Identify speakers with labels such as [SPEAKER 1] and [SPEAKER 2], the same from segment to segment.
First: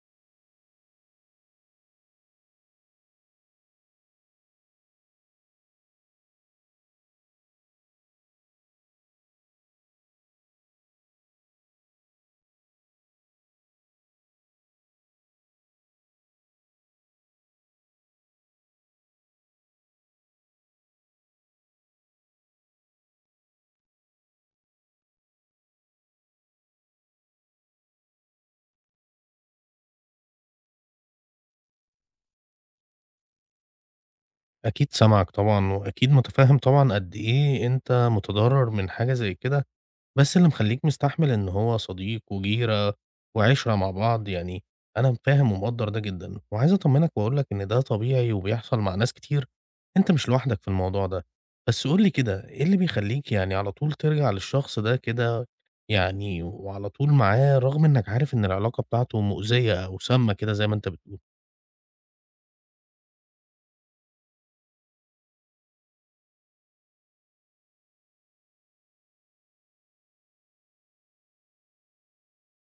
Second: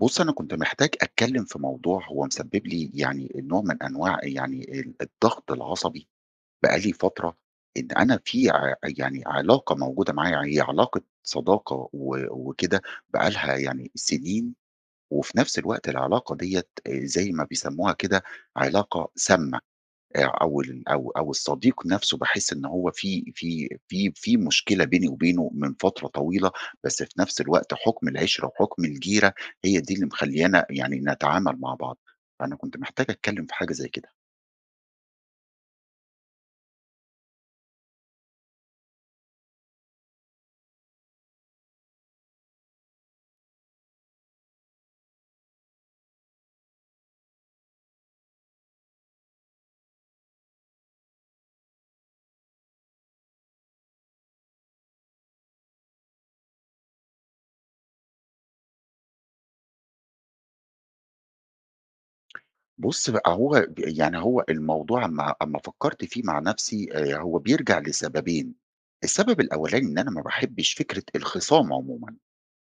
[SPEAKER 1] بُص، أنا كنت محتاج أتكلّم في موضوع هو مسبب لي يعني نوع من أنواع يعني الضغط العصبي بقى لي فترة. إن أنا في ع يعني علاقة موجودة معايا، هي علاقة صداقة وكده بقى لها يعني سنين. وفي نفس الوقت العلاقة ديّة زي ما بيسموها كده علاقة سامة. أو ال أو أو الصديق نَفْسه باحس إن هو في مشكلة بيني وبينه من فترة طويلة، بس في نَفْس الوقت حُكم العِشرة وحُكم الجيرة هي دي اللي مخلّيانا يعني نتعامل مع بعض. فأنا كنت محتاج أتكلّم في حاجة زي كده.
[SPEAKER 2] أكيد سامعك طبعًا، وأكيد متفهم طبعًا قد إيه أنت متضرر من حاجة زي كده، بس اللي مخلّيك مستحمل إن هو صديق وجيرة وعِشرة مع بعض، يعني أنا فاهم ومقدّر ده جدًا، وعايز أطمنك وأقول لك إن ده طبيعي وبيحصل مع ناس كتير، أنت مش لوحدك في الموضوع ده. بس قُل لي كده إيه اللي بيخلّيك يعني على طول ترجع للشخص ده كده، يعني وعلى طول معاه رغم إنك عارف إن العلاقة بتاعته مؤذية أو سامة كده زي ما أنت بتقول؟
[SPEAKER 1] بُص بقى هو ب يعني هو الموضوع أمّا فكّرت فيه مع نَفْسي، هو بيرجع لسببين. السبب الأولاني إن أنا ما باحبّش فكرة الخِصام عمومًا،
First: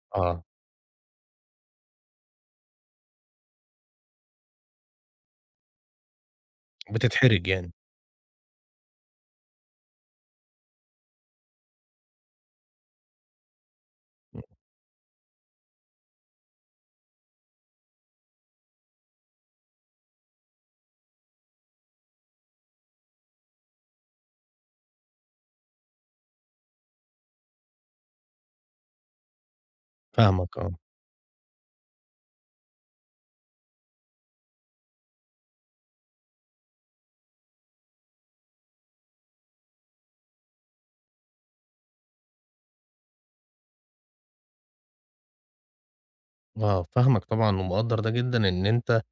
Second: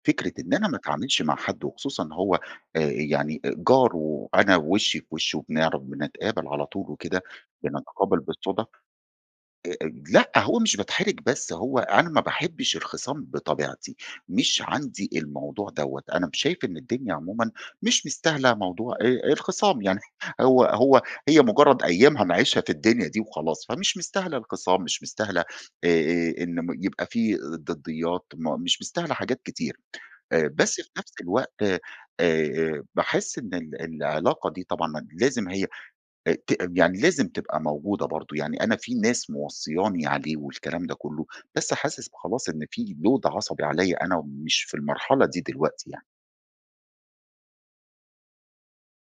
[SPEAKER 1] فكرة
[SPEAKER 2] آه،
[SPEAKER 1] إن أنا ما اتعاملش مع حد، وخصوصًا هو يعني جار وأنا وِشّي في وِشّه وبنعرف بنتقابل على طول وكده،
[SPEAKER 2] بتتحرج يعني،
[SPEAKER 1] بنتقابل بالصُدف. آآ، لأ، هو مش باتحرج، بس هو أنا ما باحبش الخصام بطبيعتي.
[SPEAKER 2] إمم،
[SPEAKER 1] مش عندي الموضوع دوّة. أنا شايف إن الدنيا عمومًا مش مستاهلة موضوع، الخصام يعني هو هو هي مجرد أيام هنعيشها في الدنيا دي وخلاص، فمش مستاهلة الخصام، مش مستاهلة إن يبقى في ضديات، مش مستاهلة حاجات كتير.
[SPEAKER 2] فاهمك آه.
[SPEAKER 1] بس في نفس الوقت باحس إن العلاقة دي طبعًا لازم هي أ ت يعني لازم تبقى موجودة برضه. يعني أنا في ناس موصيّاني عليه والكلام ده كلّه، بس حاسس خلاص إن في load عصبي عليّا أنا، ومش في المرحلة دي دلوقتي يعني.
[SPEAKER 2] آه، فاهمك طبعًا ومقدّر ده جدًا، إن أنت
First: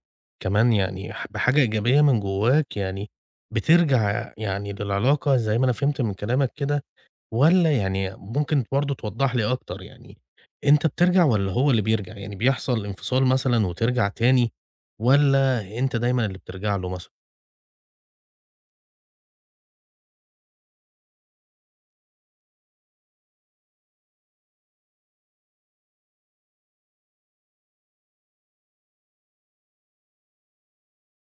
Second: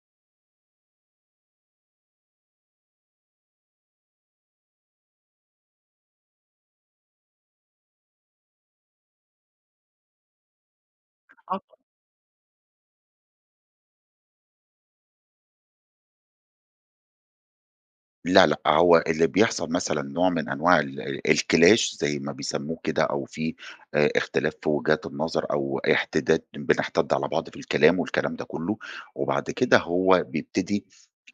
[SPEAKER 2] كمان يعني بحاجة إيجابية من جواك، يعني بترجع يعني للعلاقة زي ما أنا فهمت من كلامك كده، والّا يعني ممكن برضه توضّح لي أكتر، يعني أنت بترجع والّا هو اللي بيرجع؟ يعني بيحصل انفصال مثلًا وترجع تاني، والّا أنت دايمًا اللي بترجع له مثلًا؟
[SPEAKER 1] لأ، لأ، هو اللي بيحصل مثلًا نوع من أنواع الclash زي ما بيسموه كده، أو في اختلاف في وجهات النظر، أو احتداد بنحتد على بعض في الكلام والكلام ده كله. وبعد كده هو بيبتدي،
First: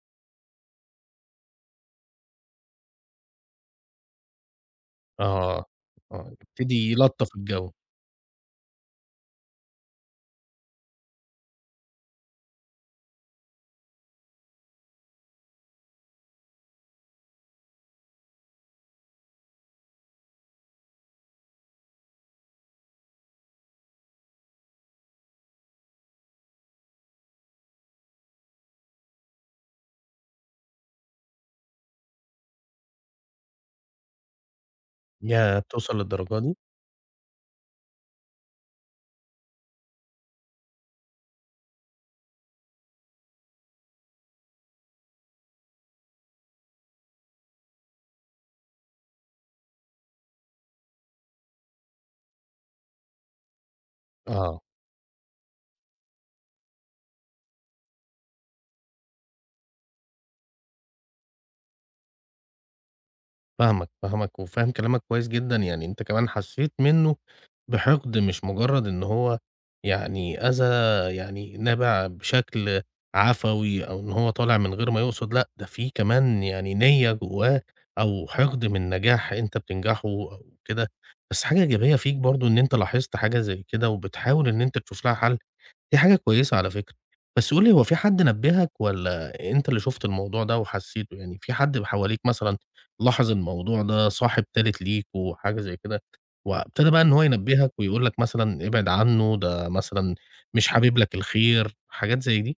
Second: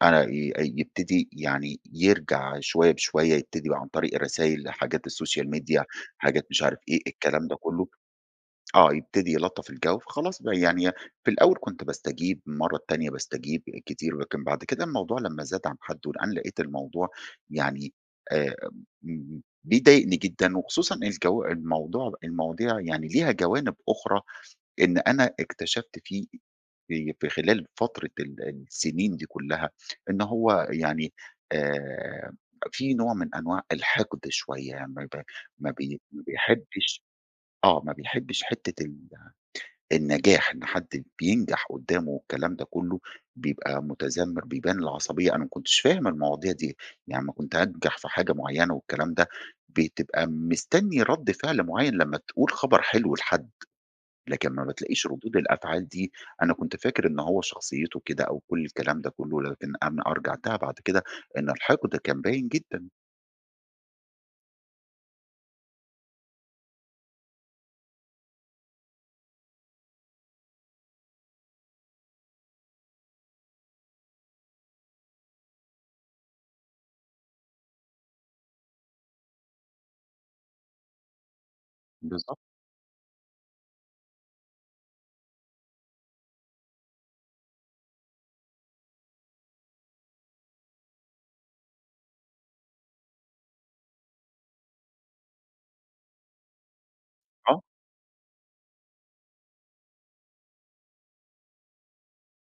[SPEAKER 1] أنا ي يبتدي يعني يرجع شوية بشوية، يبتدي بقى عن طريق الرسايل، حاجات السوشيال
[SPEAKER 2] آه،
[SPEAKER 1] ميديا،
[SPEAKER 2] آه،
[SPEAKER 1] حاجات مش عارف
[SPEAKER 2] يبتدي
[SPEAKER 1] إيه،
[SPEAKER 2] يلطّف
[SPEAKER 1] الكلام ده
[SPEAKER 2] الجو.
[SPEAKER 1] كله. آه، يبتدي يلطّف الجو، فخلاص بقى يعني في الأول كنت باستجيب، المرّة التانية باستجيب كتير. لكن بعد كده الموضوع لمّا زاد عن حدُّه، لأن لقيت الموضوع يعني آآ بيضايقني جدًا، وخصوصًا الجو الموضوع المواضيع يعني ليها جوانب أخرى إن أنا اكتشفت فيه في في خلال فترة السنين دي كلّها، إن هو يعني آآ في نوع من أنواع الحقد شوية، يعني
[SPEAKER 2] ياه! بتوصل
[SPEAKER 1] ما
[SPEAKER 2] للدرجة دي؟
[SPEAKER 1] بيحبّش، آه، ما بيحبّش حتّة النجاح، إن حد بينجح قدّامه والكلام ده كلّه، بيبقى متذمّر، بيبان العصبية. أنا ما كنتش فاهم المواضيع دي، يعني أمّا كنت أنجح في حاجة معيّنة والكلام ده، بتبقى مستنّي رَد فعل معيّن لمّا تقول خبر حلو لحد، لكن
[SPEAKER 2] آه.
[SPEAKER 1] ما بتلاقيش ردود الأفعال دي. أنا كنت فاكر إن هو شخصيته كده أو كل الكلام ده كلّه، لكن أنا أرجعتها بعد كده إن الحقد كان باين جدًا.
[SPEAKER 2] فاهمك، فاهمك وفاهم كلامك كويس جدًا، يعني أنت كمان حسّيت منّه بحقد، مش مجرّد إن هو يعني أذى يعني نابع بشكل عفوي أو إن هو طالع من غير ما يقصد، لأ ده في كمان يعني نيّة جوّاه أو حقد من نجاح أنت بتنجحه أو كده. بس حاجة إيجابية فيك
[SPEAKER 1] بالضبط.
[SPEAKER 2] برضه إن أنت لاحظت حاجة زي كده وبتحاول إن أنت تشوف لها حَل، دي حاجة كويسة على فكرة. بس قُل لي هو في حد نبّهك والّا أنت اللي شُفت الموضوع ده وحسّيته؟ يعني في حد حواليك مثلًا لاحظ الموضوع ده، صاحب تالت ليك وحاجة زي كده، وابتدى بقى إن هو
[SPEAKER 1] آه.
[SPEAKER 2] ينبّهك ويقول لك مثلًا ابعد عنّه، ده مثلًا مش حابب لك الخير، حاجات زي دي؟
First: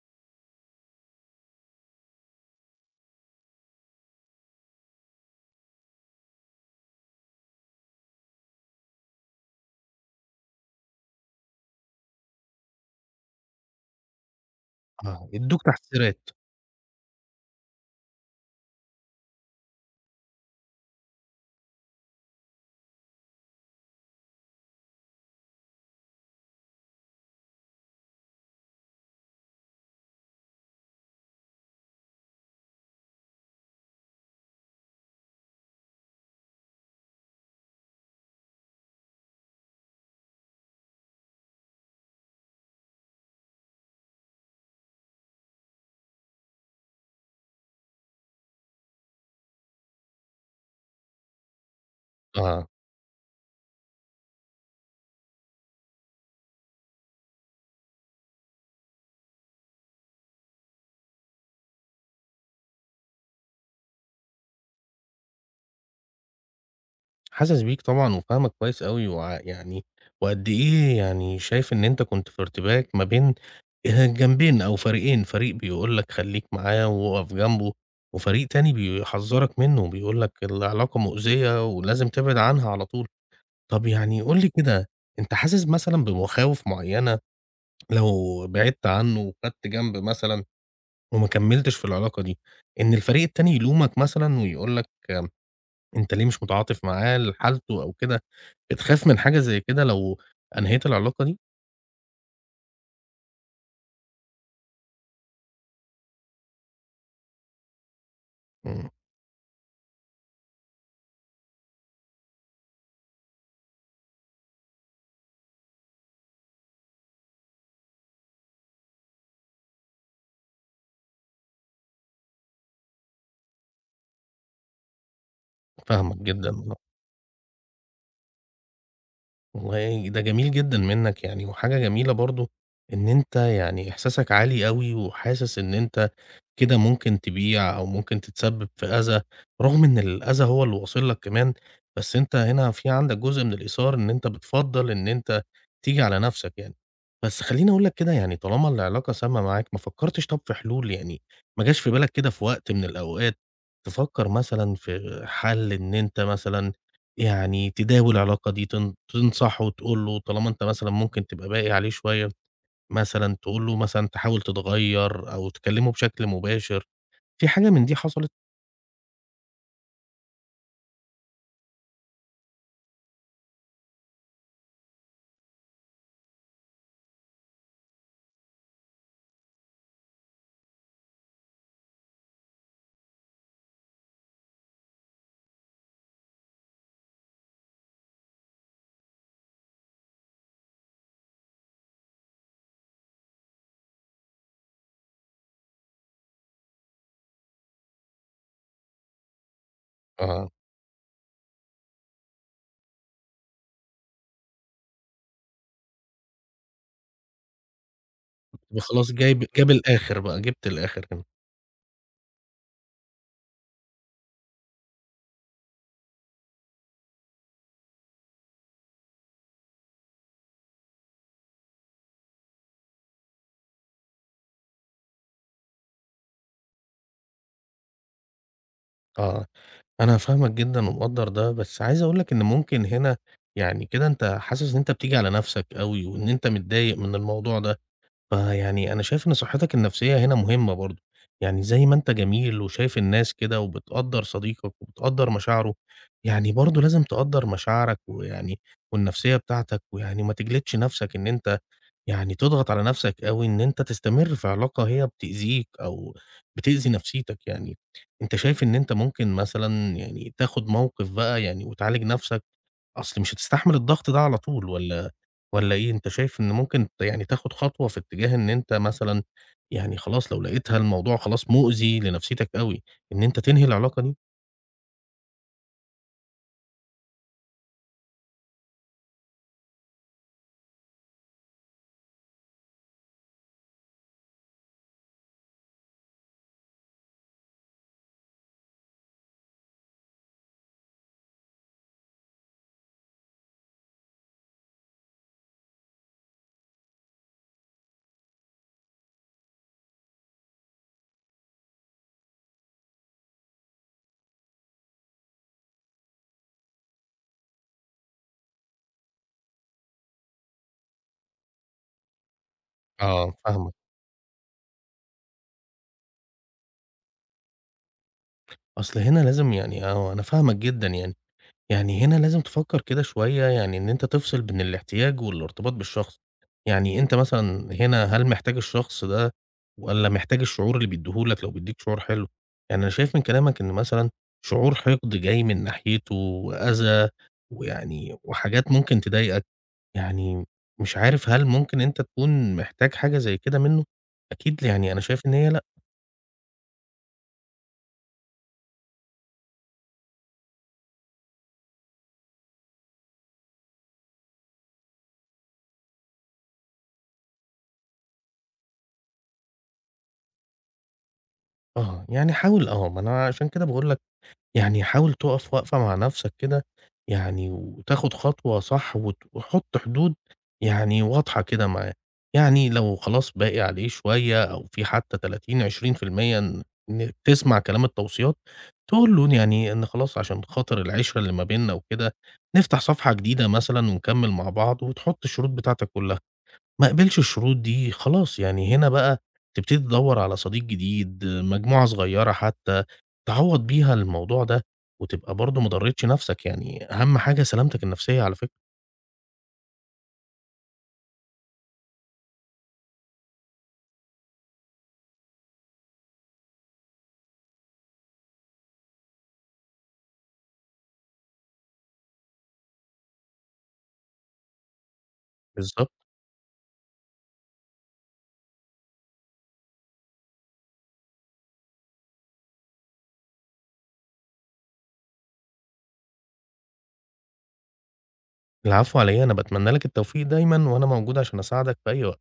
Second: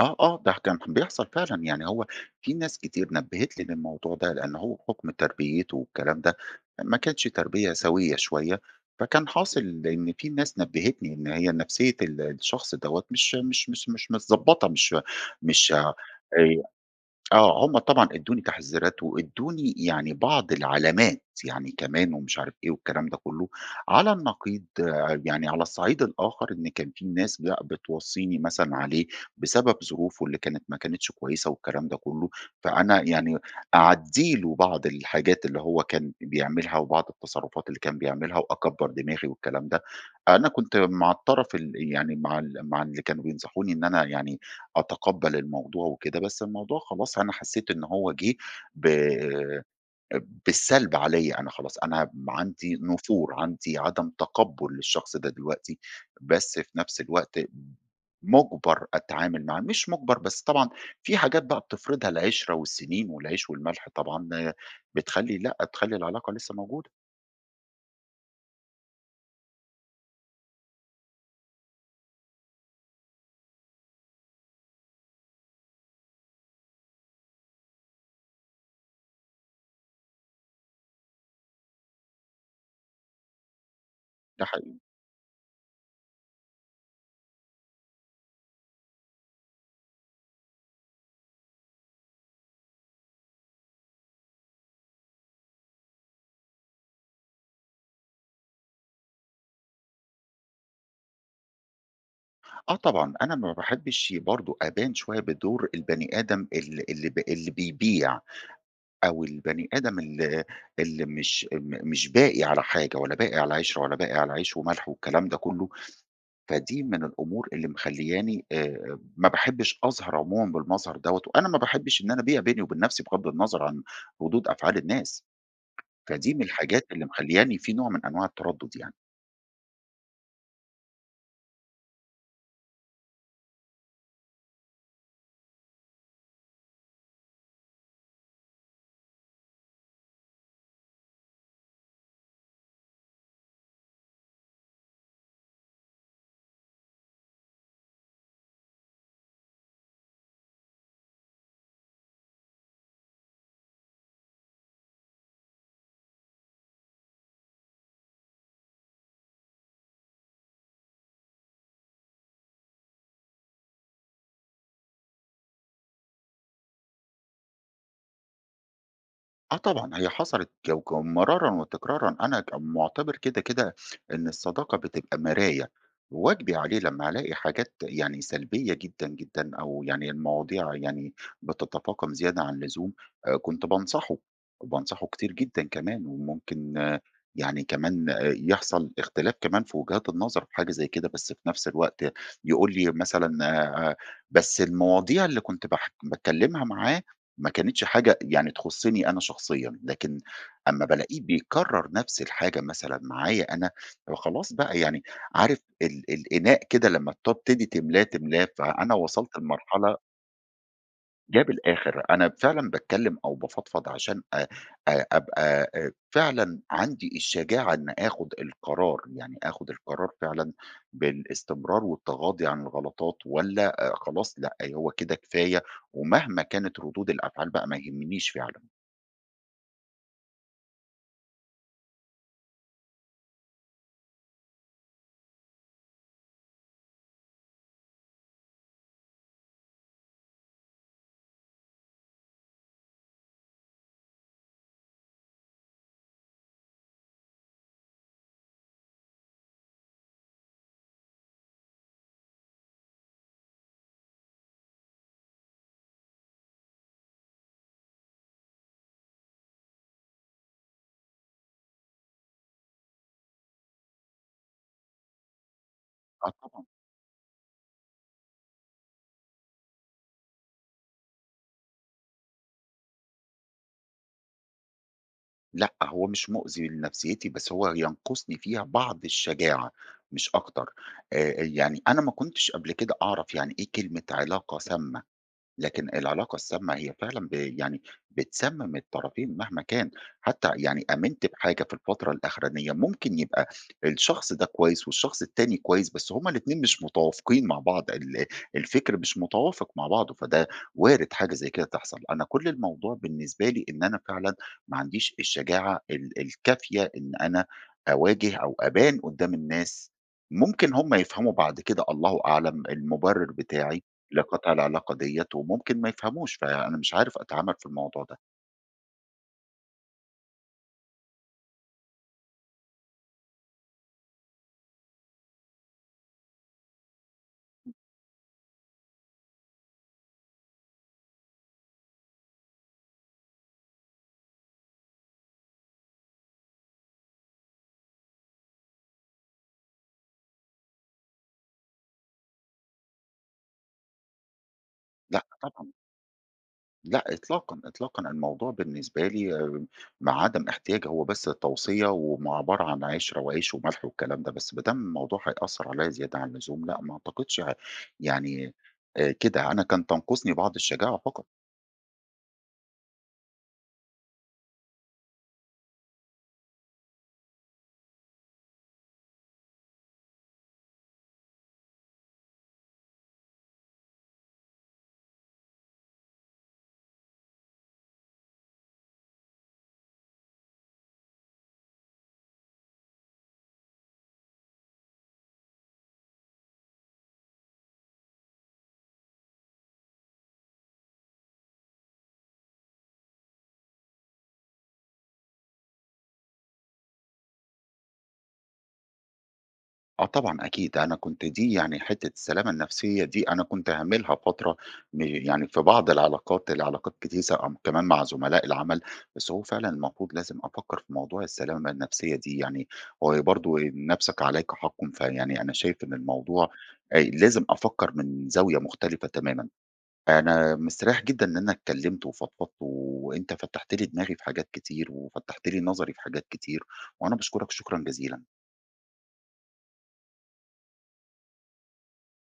[SPEAKER 1] آه، آه، ده كان بيحصل فعلًا، يعني هو في ناس كتير نبّهت لي للموضوع ده. لأن هو بحكم تربيته والكلام ده، ما كانتش تربية سوية شوية، فكان حاصل إن في ناس نبّهتني إن هي نفسية الشخص دوّة مش متضبّطة، مش
[SPEAKER 2] آه. ادّوك
[SPEAKER 1] مش
[SPEAKER 2] تحذيرات.
[SPEAKER 1] آه، هم طبعًا ادّوني تحذيرات، وادّوني يعني بعض العلامات، يعني كمان ومش عارف إيه والكلام ده كُلّه. على النقيض آه، يعني على الصعيد الآخر، إن كان في ناس لأ، بتوصّيني مثلًا عليه بسبب ظروفه اللي كانت ما كانتش كويسة والكلام ده كُلّه. فأنا يعني أعدّي له بعض الحاجات اللي هو كان بيعملها، وبعض التصرفات اللي كان بيعملها، وأكبّر دماغي والكلام ده. أنا كنت مع الطرف ال يعني مع ال مع اللي كانوا بينصحوني إن أنا يعني أتقبّل الموضوع وكده. بس الموضوع خلاص أنا حسّيت إن هو جِه ب بالسلب عليّا أنا خلاص. أنا
[SPEAKER 2] آه.
[SPEAKER 1] عندي نفور، عندي عدم تقبُّل للشخص ده دلوقتي. بس في نفس الوقت مُجبَر أتعامل معاه، مش مُجبَر بس طبعًا في حاجات بقى بتفرضها العِشرة والسِنين والعيش والملح طبعًا بتخلّي لأ، تخلّي العلاقة لسّه موجودة.
[SPEAKER 2] حاسس بيك طبعًا وفاهمك كويس أوي، يعني وقد إيه يعني شايف إن أنت كنت في ارتباك ما بين جنبين أو فريقين، فريق بيقول لك خلّيك معاه وأقف جنبه، وفريق تاني بيحذّرك منه وبيقول لك العلاقة مؤذية ولازم تبعد عنها على طول. طب يعني قُل
[SPEAKER 1] ده
[SPEAKER 2] لي
[SPEAKER 1] حقيقي.
[SPEAKER 2] كده، أنت حاسس مثلًا بمخاوف معيّنة لو بعدت عنه وخدت جنب مثلًا وما كمّلتش في العلاقة دي، إن الفريق التاني يلومك مثلًا ويقول لك أنت ليه مش متعاطف معاه لحالته أو كده، بتخاف من حاجة زي كده لو أنهيت العلاقة دي؟
[SPEAKER 1] آه طبعًا، أنا ما باحبّش برضه أبان شوية بدور البني آدم ال اللي ب اللي بيبيع،
[SPEAKER 2] إمم،
[SPEAKER 1] أو البني آدم اللي مش مش باقي على حاجة، ولا باقي على قشرة، ولا باقي على عيش وملح والكلام ده كله. فدي من الأمور اللي مخلّياني ما باحبش أظهر عمومًا بالمظهر دوّة، وأنا ما باحبش إن أنا بيّا بيني وبين نفسي بغض النظر عن ردود أفعال الناس.
[SPEAKER 2] فاهمك
[SPEAKER 1] فدي من
[SPEAKER 2] جدًا آه.
[SPEAKER 1] الحاجات اللي مخلّياني في نوع من أنواع التردُّد يعني.
[SPEAKER 2] والله ده جميل جدًا منّك يعني، وحاجة جميلة برضه إن أنت يعني إحساسك عالي أوي، وحاسس إن أنت كده ممكن تبيع أو ممكن تتسبب في أذى، رغم إن الأذى هو اللي واصل لك كمان، بس أنت هنا في عندك جزء من الإيثار إن أنت بتفضّل إن أنت تيجي على نفسك يعني. بس خلّيني أقول لك كده يعني طالما العلاقة سامة معاك، ما فكّرتش طب في حلول؟ يعني ما جاش في بالك كده في وقت من الأوقات تفكّر مثلًا في حَل إن أنت مثلًا يعني تداوي العلاقة دي، تنصحه وتقول له طالما أنت مثلًا ممكن تبقى باقي عليه شوية؟ مثلًا تقول له مثلًا تحاول تتغيّر أو تكلّمه بشكل مباشر، في حاجة من دي حصلت؟
[SPEAKER 1] آه طبعًا، هي حصلت جو جو مرارًا وتكرارًا. أنا مُعتبر كده، كده إن الصداقة بتبقى مراية، واجبي عليه لمّا ألاقي حاجات يعني سلبية جدًا، جدًا، أو يعني المواضيع يعني بتتفاقم زيادة عن اللزوم، كنت بانصحه، وبانصحه كتير جدًا كمان، وممكن آه، يعني كمان آه، يحصل اختلاف كمان في وجهات النظر في حاجة زي كده. بس في نفس الوقت يقول لي مثلًا آآ بس المواضيع اللي كنت باتكلمها معاه ما كانتش حاجة يعني تخُصّني أنا شخصيًا. لكن
[SPEAKER 2] آه،
[SPEAKER 1] أمّا بالاقيه بيكرّر نفس الحاجة مثلًا معايا أنا، فخلاص بقى يعني عارف الإناء كده لمّا بتبتدي تملاه، تملاه،
[SPEAKER 2] يبقى
[SPEAKER 1] فأنا
[SPEAKER 2] خلاص
[SPEAKER 1] وصلت
[SPEAKER 2] جاب
[SPEAKER 1] لمرحلة
[SPEAKER 2] الآخر بقى، جِبت الآخر هنا.
[SPEAKER 1] جاب الآخر، أنا فعلًا باتكلّم أو بافضفض عشان أ أ أبقى فعلًا عندي الشجاعة إن آخُد القرار، يعني آخُد القرار فعلًا بالاستمرار والتغاضي عن الغلطات، والّا خلاص لأ، هو كده كفاية، ومهما كانت ردود الأفعال بقى ما يهمنيش فعلًا.
[SPEAKER 2] آه، أنا فاهمك جدًا ومقدّر ده، بس عايز أقول لك إن ممكن هنا يعني كده أنت حاسس إن أنت بتيجي على نَفْسك أوي، وإن أنت متضايق من الموضوع ده. فيعني أنا شايف إن صحتك النفسية هنا مهمة برضه، يعني زي ما أنت جميل وشايف الناس كده وبتقدّر صديقك وبتقدّر مشاعره، يعني برضه لازم تقدّر مشاعرك ويعني والنفسية بتاعتك، ويعني ما تجلدش نفسك إن أنت يعني تضغط على نفسك أوي إن أنت تستمر في علاقة هي بتأذيك أو بتأذي نفسيتك يعني. أنت شايف إن أنت ممكن مثلًا يعني تاخد موقف بقى يعني وتعالج نفسك، أصل مش هتستحمل الضغط ده على طول، والّا إيه؟ أنت
[SPEAKER 1] آه
[SPEAKER 2] شايف إن
[SPEAKER 1] طبعًا.
[SPEAKER 2] ممكن يعني تاخد خطوة في اتجاه إن أنت مثلًا، يعني خلاص لو لقيتها الموضوع خلاص مؤذي لنفسيتك أوي، إن أنت تنهي العلاقة دي؟
[SPEAKER 1] لأ، هو مش مؤذي لنفسيتي، بس هو ينقصني فيها بعض الشجاعة مش أكتر. يعني أنا ما كنتش قبل كده أعرف يعني إيه كلمة علاقة سامة. لكن العلاقة السامة هي فعلًا يعني بتسمم الطرفين مهما كان. حتى يعني آمنت بحاجة في الفترة الأخرانية، ممكن يبقى الشخص ده كويس والشخص التاني كويس، بس هُم الاتنين مش متوافقين مع بعض، الفكر مش متوافق مع بعضه، فده وارد حاجة زي كده تحصل. أنا كل الموضوع بالنسبة لي إن أنا فعلًا ما عنديش الشجاعة الكافية إن أنا أواجه أو أبان قدّام الناس. ممكن هُم يفهموا بعد كده، الله أعلم
[SPEAKER 2] آه،
[SPEAKER 1] المبرر
[SPEAKER 2] فاهمك.
[SPEAKER 1] بتاعي لقطع العلاقة ديّة، وممكن ما يفهموش، فأنا مش عارف أتعامل في الموضوع ده.
[SPEAKER 2] أصل هنا لازم يعني آه، أنا فاهمك جدًا يعني. يعني هنا لازم تفكر كده شوية يعني إن أنت تفصل بين الاحتياج والارتباط بالشخص، يعني أنت مثلًا هنا هل محتاج الشخص ده والّا محتاج الشعور اللي بيديه لك لو بيديك شعور حلو؟ يعني أنا شايف من كلامك إن مثلًا شعور حقد جاي من ناحيته وأذى ويعني وحاجات ممكن تضايقك، يعني مش عارف هل ممكن أنت تكون محتاج حاجة زي كده منه؟ أكيد يعني أنا
[SPEAKER 1] لأ
[SPEAKER 2] شايف إن هي لأ.
[SPEAKER 1] طبعًا، لأ إطلاقًا، إطلاقًا. الموضوع بالنسبة لي مع عدم احتياج، هو بس توصية، وعبارة عن عِشرة وعيش وملح والكلام ده. بس ما دام الموضوع هيأثّر عليّا زيادة عن اللزوم لأ، ما أعتقدش يعني كده، أنا كان تنقصني بعض الشجاعة فقط.
[SPEAKER 2] آه، يعني حاول آه، ما أنا عشان كده باقول لك يعني حاول تُقف وقفة مع نَفْسك كده، يعني وتاخُد خطوة صح وحُط حدود يعني واضحة كده معاه. يعني لو خلاص باقي عليه شوية أو في حتّى 30، 20% إن تسمع كلام التوصيات، تقول له يعني إن خلاص عشان خاطر العِشرة اللي ما بيننا وكده، نفتح صفحة جديدة مثلًا ونكمِّل مع بعض وتحُط الشروط بتاعتك كُلّها. ما قبلش الشروط دي خلاص، يعني هنا بقى تبتدي تدوّر على صديق جديد، مجموعة صغيّرة حتّى تعوّض بيها الموضوع ده، وتبقى برضه ما ضرّتش نَفْسك، يعني أهم حاجة سلامتك النَفْسية على فكرة.
[SPEAKER 1] آه طبعًا أكيد، أنا كنت دي يعني حتّة السلامة النفسية دي أنا كنت هاهملها فترة، يعني في بعض العلاقات، العلاقات كتيسة، أو كمان مع زملاء العمل. بس هو فعلًا المفروض لازم أفكّر في موضوع السلامة النفسية دي يعني. هو برضه نَفْسك عليك حَقٌّ، فيعني أنا شايف
[SPEAKER 2] بالضبط.
[SPEAKER 1] إن الموضوع لازم أفكّر من زاوية مختلفة تمامًا. أنا مستريّح جدًا إن أنا اتكلّمت وفضفضت، وأنت فتّحت لي دماغي في حاجات كتير وفتّحت لي نظري في حاجات كتير، وأنا باشكرك شكرًا جزيلًا.
[SPEAKER 2] العفو على إيه، أنا باتمنى لك التوفيق دايمًا وأنا موجود عشان أساعدك في أي وقت.